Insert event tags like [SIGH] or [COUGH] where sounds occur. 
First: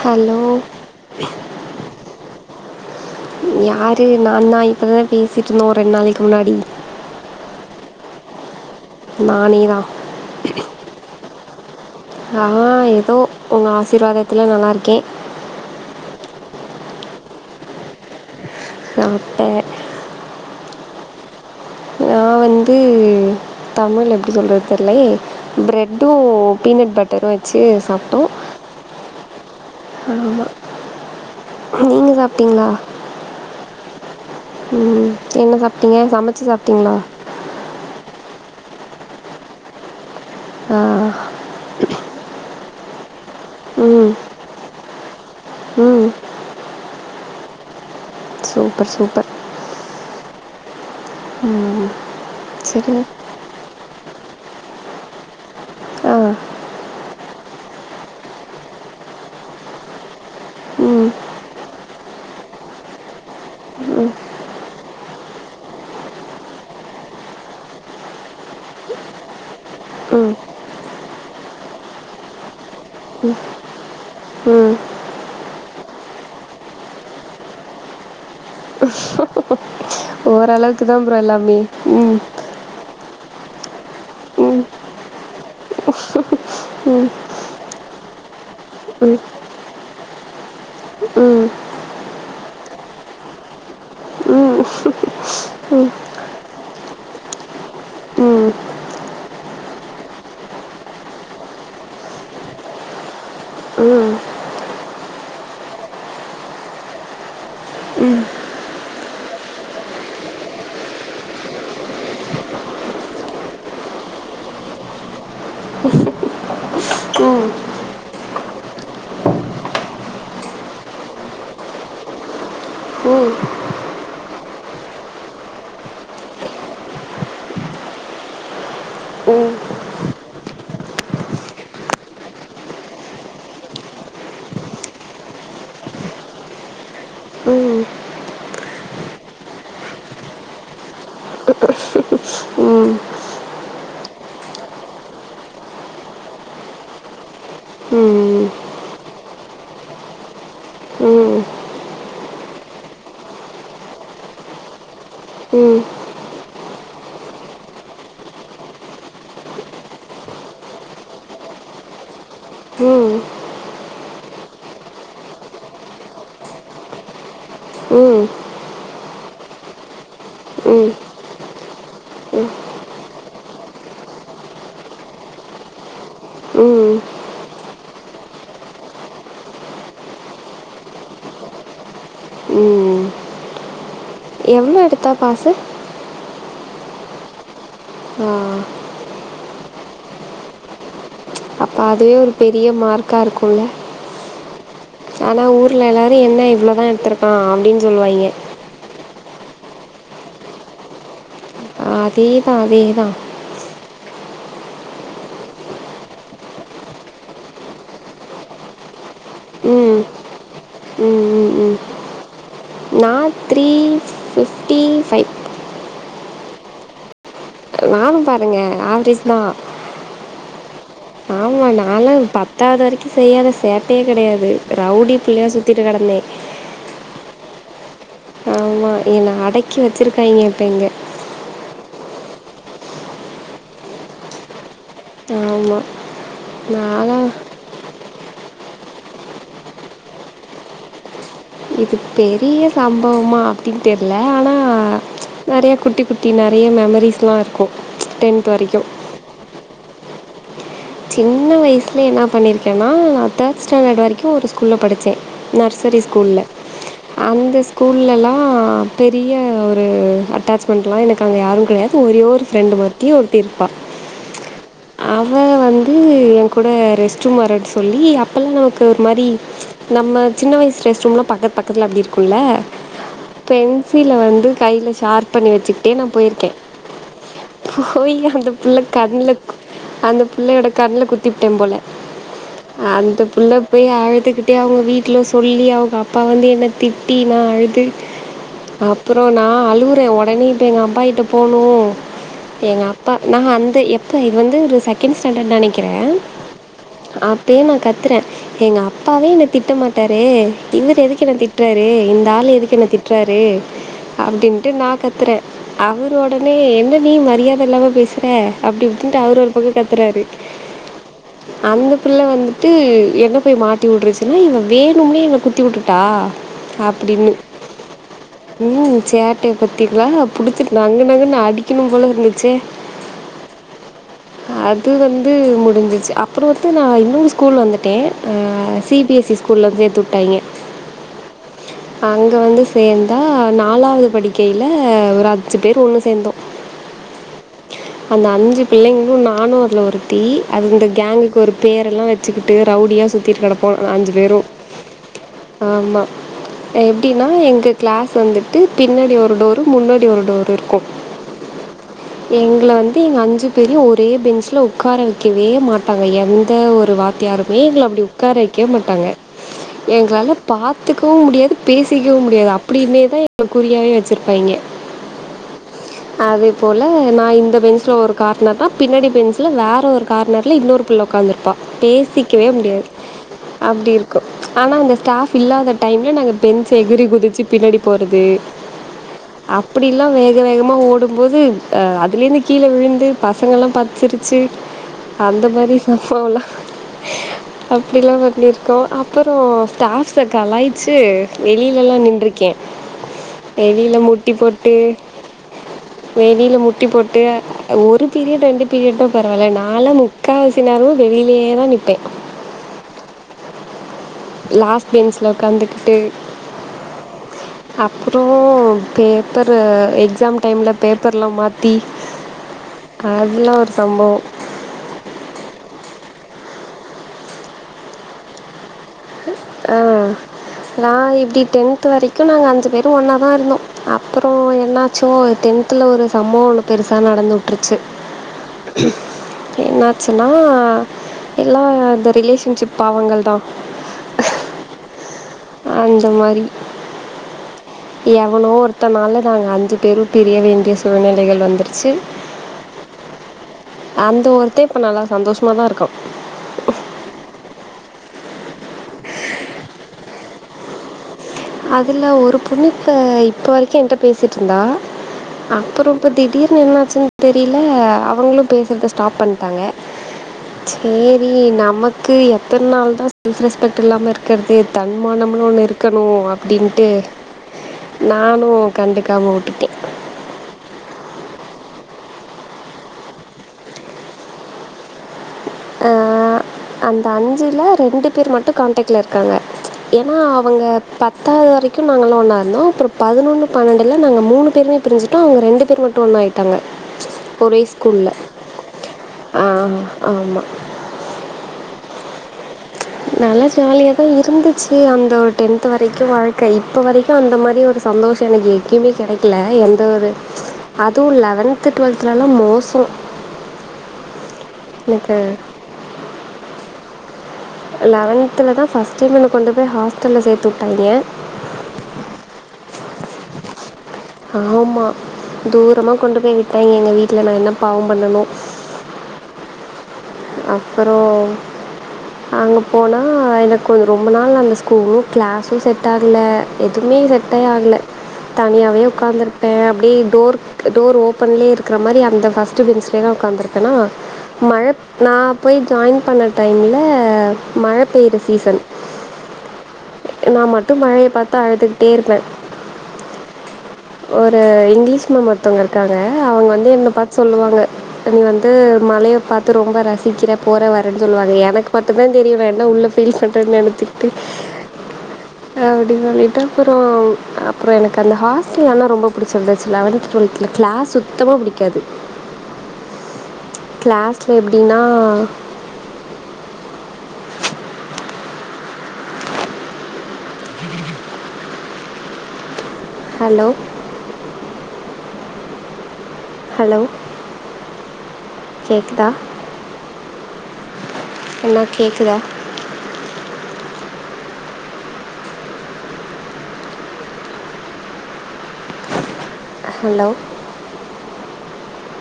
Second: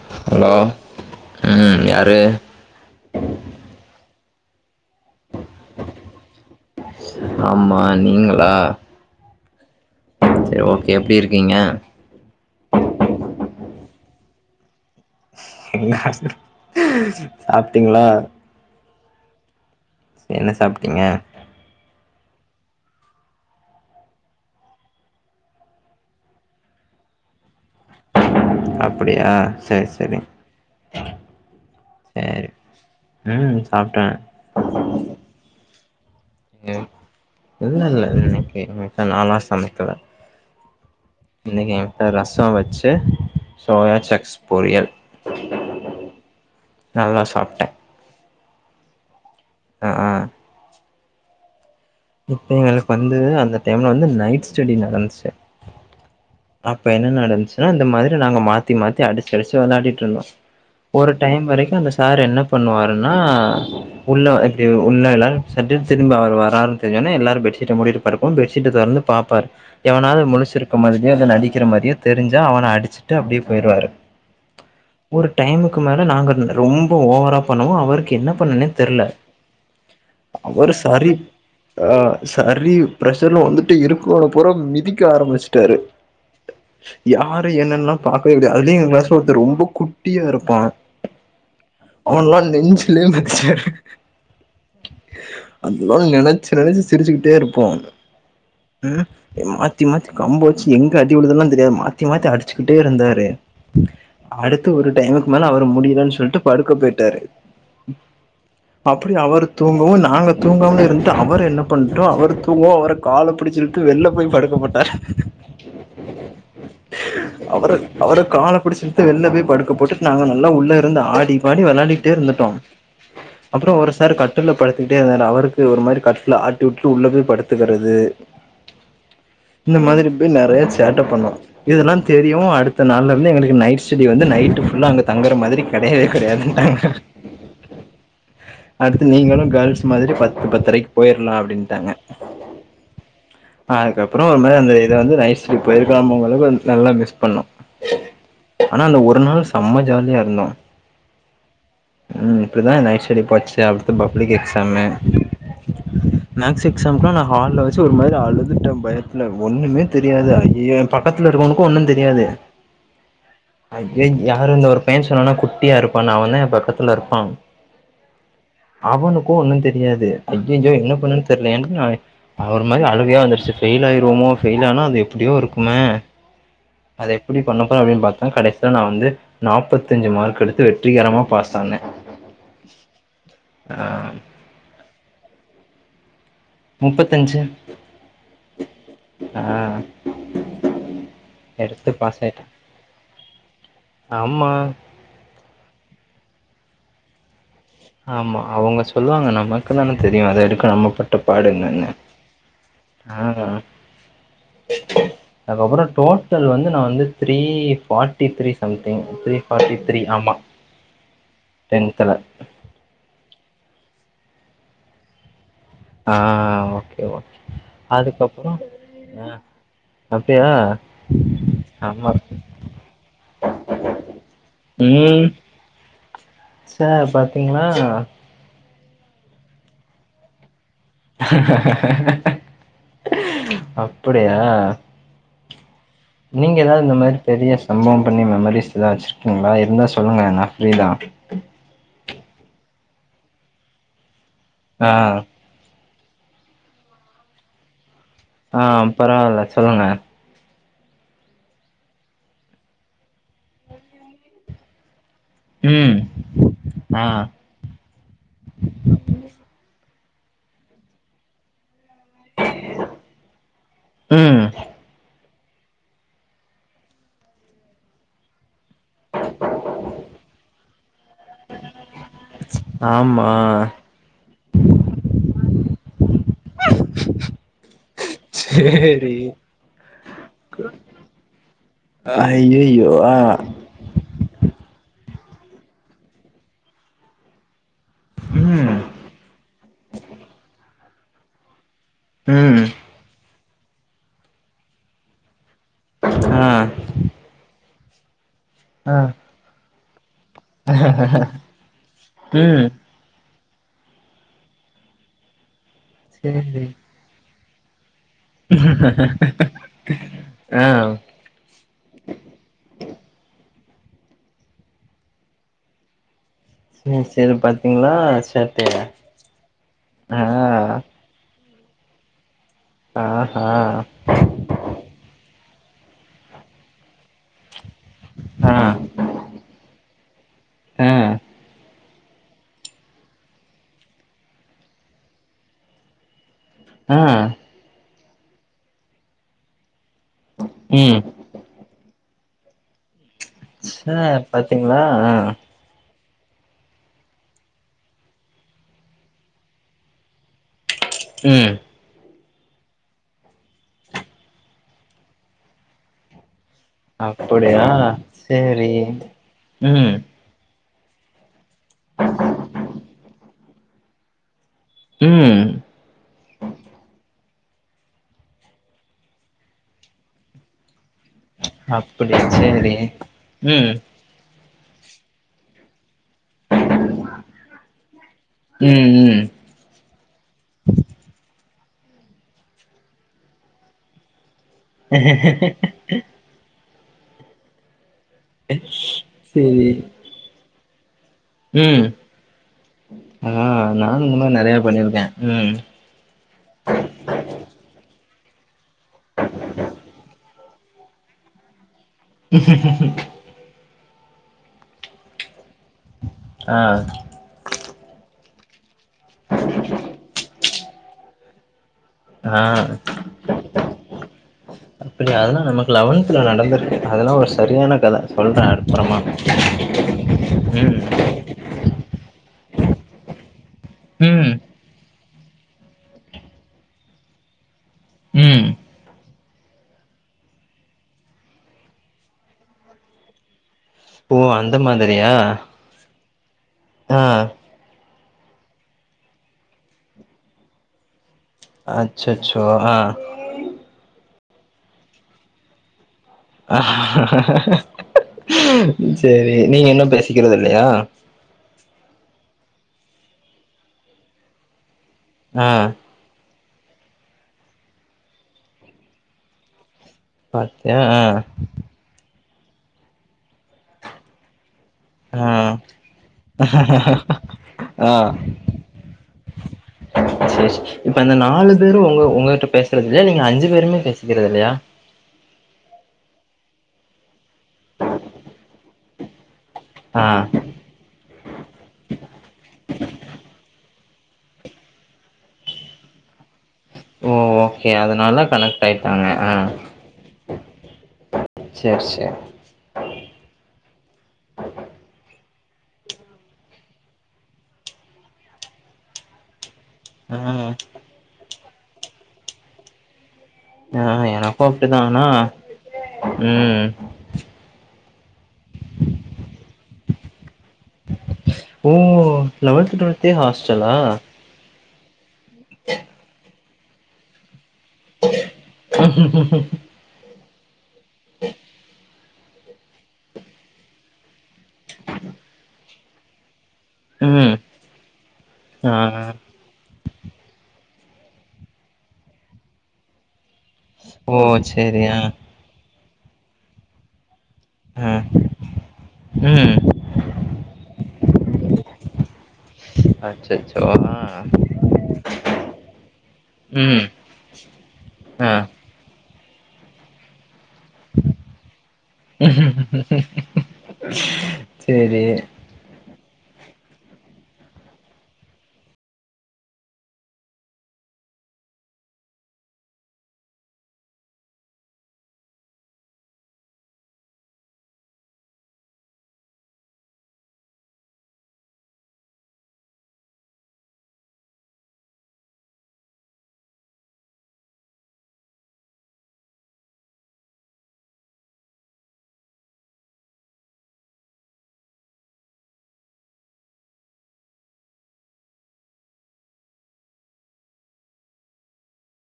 hello ம் யாரு யாரு நா தா இப்பதான் பேசிட்டு இருந்தே ஒரு ரெண் நாளைக்கு முன்னாடி ஆமா நீங்களா நானே தான் செரி ஓகே எப்டி இருக்கீங்க ஆ எதோ உங்க ஆசிர்வாதத்துல நல்லாருக்கே என்ன ஆசிர் சாப்ட்டீங்ளா சாப்டோ சேர் என்ன சாப்ட்டீங்க நா வந்து தமிழ் எப்டி சொல்றது தெர்ல பிர்ரெட்டும் பீனட் பட்டரும் வச்சு சாப்ட்டோம் அப்டியா சேர் ஆமா நீங்க சரி சாப்பிட்டீங்களா ம் சாப்ட்டே ம் என்ன சாப்ட்டீங்க சமைச்சு ம் சாப்ட்டீங்களா இல்ல இல்ல இன்னைக்கு நாளா சமைக்கல ஆ இன்னைக்கு எங்க வீட்ல ரசம் வச்சு சோயா ம் சாக்ஸ் பொரியல் ம் நல்லா சாப்ட்டேன் சூப்பர் சூப்பர் ஆ ஆ ம் ம் இப்ப எங்களுக்கு வந்து அந்த டைம்ல வந்து நைட் ஸ்டெடி நடந்துச்சு ஆ அப்ப என்ன நடந்துச்சுன்னா இந்த மாரி நாங்க மாத்தி மாத்தி அடிச்சு அடிச்சு விளையாடிட்டு இருந்தோம் ம் ஒரு டைம் வரைக்கும் அந்த சார் என்ன பண்ணுவாருன்னா உள்ள இப்டி உள்ளலா சட்டுனு திரும்பி அவர் வரார் திடீர்னு எல்லாரும் பெட்ஷீட்ட முடிட்டு படுப்பேம் பெட்ஷீட்டை தொறந்து பாப்பாரு எவனாவது ம் முழிச்சிருக்க மாதிரியும் இல்ல நடிக்கிற மாதிரியோ தெரிஞ்சா அவனை அடிச்சுட்டு அப்டியே போயிடுவாரு ம் ஒரு டைமுக்கு மேல நாங்க ரொம்ப ஓவரா பண்ணவு அவருக்கு என்ன பண்ணுனே தெர்ல அவரு ஓரளவுக்கு தான் சரி ப்ரோ எல்லாமே ஆ ம் சரி பிரஷர்னு வந்துட்டு இருக்குறவனபூறா ம் ம் மிதிக்க ஆரம்பிச்சுட்டாரு யாரு என்னல்லாம் பாக்கவே கடையாது அதுலையும் எங்க ம் ம் கிளாஸ் ரொம்ப குட்டியா இருப்பா ம் அவன்ல்லாம் நெஞ்சுலே மிதிச்சாரு அதல்லாம் நினைச் ச்சு நெனைச்சு சிரிச்சுக்கிட்டே இருப்போம் ம் மாத்தி மாத்தி கம்ப வச்சு எங்க அடிவுழுதல்லாம் தெரியாது மாத்தி மாத்தி அடிச்சுக்கிட்டே இருந்தாரு அடுத்து ஒரு டைமுக்கு மேல அவர் முடியலன்னு சொல்லிட்டு படுக்க போயிட்டாரு ம் அப்டி அவர் தூங்கவும் நாங்க தூங்கமா இருந் வந்துட்டு அவர் என்ன பண்டோம் அவர் தூங்கவும் அவர கால புடிச்சி இழுத்து வெள்ல போய் படுக்கப்போட்டார் ம் அவரு அவரை கால புடிச்சு இழுத்து வெள்ள போய் படுக்க போட்டுட்டு நாங்க நல்லா உள்ள இருந்து ஆடி பாடி விளாடி டோ இருந்துட்டோ அப்றோ ஒரு சார் கட்ல்ல படுத்துட்டே இருந்தாரு அவருக்கு ஒரு மாரி கட்ல ஆட்டி உட்டு உள்ள போய் படுத்துகிறது இந்த மாதிரி போய் நெறைய சேட்டப் பண்ணு இதுல்லா தெரியு அடுத்த நாள்லருந்து எங்ளுக்கு நைட் ஸ்டெடி வந்து நைட் ஃபுல்லா அங்க தங்குற மாதிரி கெடையவே கெடையாதுன்டாங்க ம் அடுத்து நீங்ளு கேல்ஸ் மாதிரி பத்து பத்ரைக்கு பொயிர்லா அப்டின்ட்டாங்க ம் அதுக்கப்றோ ஒரு மாரி அந்த இத வந்து நைஸ் பண்ணி பொயிருக்லாமோ அளவுக்கு நல்லா மிஸ் பண்ணு ம் ஆனா அந்த ஒரு நாள் செம்ம ஜாலியா இருந்தோ ம் ம் இப்டிதா நைட் ஸ்டடி போச்சு அடுத்தது பப்ளிக் எக்ஸாமு ம் மேக்ஸ் எக்ஸாம்க்லா நா ஹால்ல வச்சு ஒரு மாதிரி அழுதுட்டே பயத்துல ஒண்ணுமே தெரியாது ஐயோ பக்கத்துல இருக்கவனுக்கு ஒன்னு தெரியாது ம் அய்யய் யாரு இந்த ஒரு பைய சொன்னேனா குட்டியா இருப்பானு அவந்தா எ பக்கத்துலே இருப்பா ம் ம் அவனுக்கு ஒன்னு தெரியாது ஐய்யய்யோ என்ன பண்றதுணு தெர்லியேன்ட்டு நா ஒரு மாதிரி அழுகையா வந்துருச்சு ஃபெயில் ஆயிருவோமோ ஃபெயில் ஆனா அது எப்டியோ இருக்குமே அத எப்டி பண்ண போறே அப்டின்னு பாத்தா கடைசில நா வந்து நாப்பத்தி அஞ்சு மார்க் எடுத்து வெற்றிகரமாக பாஸ் ஆனே ம் அ எவ்வளோ எடுத்தா பாஸ்ஸூ முப்பத்தஞ்சு ஆ அ அப்ப அது ஒரு பெரிய மார்க்காக இருக்குல்ல ஆமா ஆனா ஊர்ல எல்லாரு என்ன இவ்ளோதா எடுத்ருக்கா ஆமா அவுங்க சொல்லுவாங்க நமக்கு தான தெரியு அதுக்கு எடுக்க நம்ம பட்ட பாடு என்ன னு அதே தான் அதே தான் அஹ [INAUDIBLE] அதுக்கு அப்றோ டோட்டல் வந்து நா வந்து three forty three something three forty ம் த்ரீ ஆமா ம் ம் ம் டென்துல நான் த்ரீ ஃபிஃப்டி ஃபைவ் ஆ ஓகே மா அதுக்கு நானும் அப்றோ பாருங்கள் ஆவரேஜ் அ அப்டியா ஆமா நால்லா பத்தாவது வரைக்கு செய்யாத சேட்டையே கெடையாது ரவுடி ம் பிள்ளையா சுத்திட்டு கெடந்தே சார் பாத்திங்ன்னா ஆமா என்னா அடக்கி வச்சுருக்காங்க இப்போ இங்க [INAUDIBLE] அப்டியா ஆமாம் நீங்க ஏதாவ்து இந்த மாதிரி நான்லாம் பெரிய சம்பவோ பண்ணி மெமரிஸ் எதாச்சு வச்சிருக்கீங்ளா இருந்தா சொல்லுங்க நா ஃப்ரிதா இது பெரிய சம்பவமா அப்படின்னு தெரில ஆனா ஆ நறையா குட்டி குட்டி நறையா மெமரீஸ்லா இருக்கூ ஆ பரவால்ல சொல்லுங்க சின்ன வயசில என்னா பண்ணியிருக்கேன்னா நா தேர்ட் ஸ்டாண்டர்ட் வரைக்கு ஒரு ஸ்கூல்ல் படிச்சே ம் நர்சரி ஸ்கூல்ல ஆ அந்த ஸ்கூல்லலா பெரிய ஒரு அட்டாச்மெண்ட்லா எனக்கு அங்க யாரு கெடையாது எனக்கு ஒரே ஒரு ஃப்ரெண்ட் மத்தி ஒருத்தி இருப்பா ம் அவ வந் அது ஏங்கூட ரெஸ்ட் ரூம் வரன்ன சொல்லி அப்பல்லா நமக்கு ஒரு மாறி நம்ம சின்ன வயசு ரெஸ்ட்ரூம் எல்லா பக்கத்து பக்கத்துல அப்டி இருக்கும்ல்ல ஆமாம் பென்சில வந்து கையில ஷார்ப் பண்ணி வச்சுக்கிட்டே நா போயிருக்கேன் போய் அந்த பிள்ள சரி கண்ல குத் அந்த பிள்ளையோட கண்ல குத்திபுட்டே போல ஐயோ ஆ அந்த புள்ள போய் அழுதுக்கிட்டே அவங்க வீட்ல சொல்லி அவங்க அப்பா வந்து என்னை திட்டி நா அழு து ம் அப்றோ நா அழுவுறே ஒடனே இப்ப எங்க அப்பாகிட்ட போனு ம் எங்க அப்பா நா எப்ப இது வந்து ஒரு செகண்ட் ஸ்டாண்டர்ட் நினைக் அ அப்பயே நா கத்துற எங் ஆ அப்பாவே என்ன திட்ட மாட்டாரு இவர்ரு எதுக்கு என்ன திட்டுறாரு இந்த ஆள் ம் எதுக்கு என்ன திட்டுறாரு அப்டின்ட்டு நா கத்துறே அவர் ஒடன்னே சேரி என்ன நீ மரியாத இல்லாம பேசுற அப்டின்ட்டு அவரு ஒரு பக்க கத்துறாரு அ அந்த பிள்ள வந்துட்டு என்ன போய் மாட்டி விட்ருச்சுன்னு இ வேணும்னே என்ன குத்தி உட்டுட்டா சேரி அப்டின்னு சேரி பாத்தீங்களா ஷர்ட்டு ம் சேட்டைய பாத்திங்களா ஆ புடுச்சிட்டு நங்கு நங்குன்னு அடி க்கணு போல இருந்துச்சே ஆ ஹ அது வந்து முடிஞ்சிச்சு அப்றோ வந்து நா ஸ்கூல் வந்துட்டே அ ஆ சி பி எஸ் சி ஸ்கூல்ல வந்து சேர்த்து உட்டாய்ங்க ஆ அங்க வந்து சேர்ந்தா நாலாவது படிக்கையில ஒரு அஞ்சு பேர் ஒண்ணு சேர்ந்தோ அ அந்த அஞ்சு பிள்ளைங்களு நானு அதுல ஒருத்தி அது இந்த ம் கேங்குக்கு ஒரு பேரெல்லா வச்சுக்கிட்டு ரவுடியா சுத்திகிட்டு கெடப்போ ச அஞ்சு பேரு பாத்தீங்களா ஆ ஆமா எப்டின்னா எங்க கிளாஸ் வந்துட்டு பின்னாடி ஒரு டோரு முன்னாடி ஒரு டோர் இருக்கூ ம் எங்கள வந்து எங்க அஞ்சு பேரையு ஒரே பெஞ்ச்ல உக்கார வைக்கவே மாட்டாங்க எந் எந்த ஒரு வாத்தியாருமே அப்படியா எங்கள அப்டி உட்கார வைக்கவே சேரி மாட்டாங்க ம் எங்களால பார்த்துக்கவு முடியாது பேசிக்கவு முடியாது அப்டின்னே தா இப்ப குறியாயி வச்சுருப்பாய்ங்க ம் அதே போல நா இந்த பெஞ்சுல ஒரு கார்னர் தா பின்னாடி பெஞ்ச் வேற ஒரு கார்னர்ல இன்னொரு பிள்ள உட்கார்ந்துருப்ப அப்படியா பேசிக்கவே சேரி முடியாது ம் அப்டி இரு க்கு ஆனா அந்த ஸ்டாஃப் இல்லாத டைம்ல நாங்க பெஞ்ச் எகுறி குதிச்சு பின்னாடி போறது ம் ம் அப்டிலா வேக வேகமா ஓடும்போது அதுலேருந்து கீழே விழுந்து பசங்க எல்லா பாத்து சிருச் சு அந்த மாரி சம்பவோ எல்லா அப்டிலா வர் இப்டி இருக்கோ அப்றோ சேரி ஸ்டாஃப்ஸ கலாய்ச்சு ம் வெளிலல்லா நின்ருக்கே ஆ வெளில நானு இந்த முட்டி மாரி நெறைய போட்டு பண்ணிருக்கே ம் வெளில முட்டி போட்டு ஒரு பீரியடு ரெண்டு பீரியடுனா பரவால்ல நாலா மு க்காவாசி நேரோ வெளிலேதா நிப்பே ம் லாஸ்ட் பென்ஸ்ல உக்காந்துகிட்டு ஆ அப்புறோ பேப்பரு எக்ஸாம் டைம்ல பேப்பர்லா மாத் தி அதுலா ஒரு சம்பவோ அப்டியா அதெல்லா நமக்கு லவன்த்துல நடந்திருக்கு அதெல்லா ஒரு சரியான கத சொல்றேன் அப்புறமா ஆ ம் நாங்க இப்டி டென்த்து வரைக்கு நாங்க அஞ்சு பேரூ ஒன்னாதா இருந்தோ ம் அப்புறோ என்னாச்சுங்க ஒரு டென்த்துல ஒரு சம்பவோ ஒன்னு பெருசா நடந்து உட்ருச்சு ம் என்னாச்சுனா எல்லா இந்த ரிலேஷன்ஷிப் பாவங்கள்தா ஓ அந்த மாதிரியா அந்த மாரி ஆ எவனோ ஒருத்தனால நாங்க அஞ்சு பேரு பிரிய வேண்டிய சூழ்நிலைகள் வந் அச்சச்சோ ஆ அந்த ஒருத்தன் இப்ப நல்லா சந்தோஷ்மாதா இருக்கான் சேரி நீங்க இன்னு பேசிக்கறது இல்லயா அதுல ஒரு பொண்ணு இப்ப இப்போ வரைக்கு என்ட்ட பேசிட்ருந்தா ஆ அப்புறோ இப்ப திடீர்னு என்னாச்சுன் தெரில அவங்களு பேசுறத ஸ்டாப் பண்ட்டாங்க பாத்தியா ஆ சேரி நமக் கு எத்தன் நாள்தா செல்ஃப் ரெஸ்பெக்ட் இல்லாம இருக்கற்து ஆ தன்மானமு ஒன்னு இருக்கணு அப் டின்ட்டு நானு கண்டுக்காம உட்டுட்டே சேர் சேர் இப்ப அந்த நாலு பேரு ஒங்க ஒங்ககிட்ட பேசுறது இல்லயா நீங்க அஞ்சு பேருமே பேசிக்கிறது இல்லயா ஆ அந்த அஞ்சுல ரெண்டு பேர் மட்டு கான்டெக்ட்ல இருக்காங்க ஆ ஏனா அவுங்க பத்தாவ்து வரைக்கு நாங்களா ஒன்னா இருந்தோ அப்றோ பதினொன்னு பணண்டுல நாங்க மூணு பேருமே பிரிஞ்சிட்டோ அவுங்க ரெண்டு பேரு மட்டு ஒன்னாய் ட்டாங்க ஒரே ஸ்கூல்ல போய்ட்டாங்க ஆ சேர் சேர் நல்லா ஜாலியாதா இருந்துச்சு அந்த ஒரு டென்த்து வரைக்கு வாழ்க்கை இப்போ வரைக்கு அந்த மாரி ஒரு சந்தோஷோ எனக்கு எங்கேமே கெடைக் ல எந்த ஒரு ஆ அது லெவன்த்து டுவெல்த்துலலா மோசோ ஆ எனக்கு அப்டிதா ஆனா எனக்கு ம் லவன்த்திலதா ஃபஸ்ட்டு என்னன்ன கொண்டு போய் ஹாஸ்டல்ல சேத்து உட்டாய்ங்க ஓ லெவன்த்து டுவெல்த்தே ஹாஸ்டலா ஆமா தூரமா கொண்டு போய் விட்டாய்ங்க எங்க வீட்ல நா என்ன பாவோ பண்ணனோ அப்புறோ அங்க போனா எனக்கு ரொம்ப நாள் அந்த ஸ்கூலு கிளாஸு செட்டாகுல எதுமே ம் செட்டே ஆகல ஆ தனியாவே ஒக்காந்துருப் பே அப்டியே டோர்க் டோர் ஓப்பன்லே இருக்ற மாரி அந்த ஃபஸ்ட்டு பென்ஸ்லேதா ஒக்காந்துருப் பனா ஓ மழ சேரி ஆ நா போய் ஜாய்ன் பண்ண டைம்ல மழ ஆ பெய்ற சீசன் ம் நா மட்டு மழைய பாத்து அழுதுகிட்டே இருப்ப ஆ சேர் ஒரு இங்லீஷ் மேம் ஒருத்தவ்ங்க இருக்காங்க அவுங்க வந்து ம் என்ன பாத் சொல்லுவாங்க நீ ஆ வந்து மழைய பாத்து ரொம்ப ரசிக்கிற போற வரனு சொல்லுவாங்க எனக்கு மட்டுந்தா தெரியு இவ என்ன உள்ள ஃபீல் பண்ற நெனச்சிக்ட்டு சேரி அ அப்டின் சொல்லிட்டு அப்பறோ ம் அப்பற எனக்கு அந்த ஹாஸ்டல் ஆனா ரொம்போ புடிச்சிருந்துச்சு லெவன்த்து டுவெல்த்துல கிளாஸ் சுத்தமா புடிக்காது கிளாஸ்ல எப்டினா ஹலோ ஹலோ கேக்குதா அண்ணா கேக்குதா ஹலோ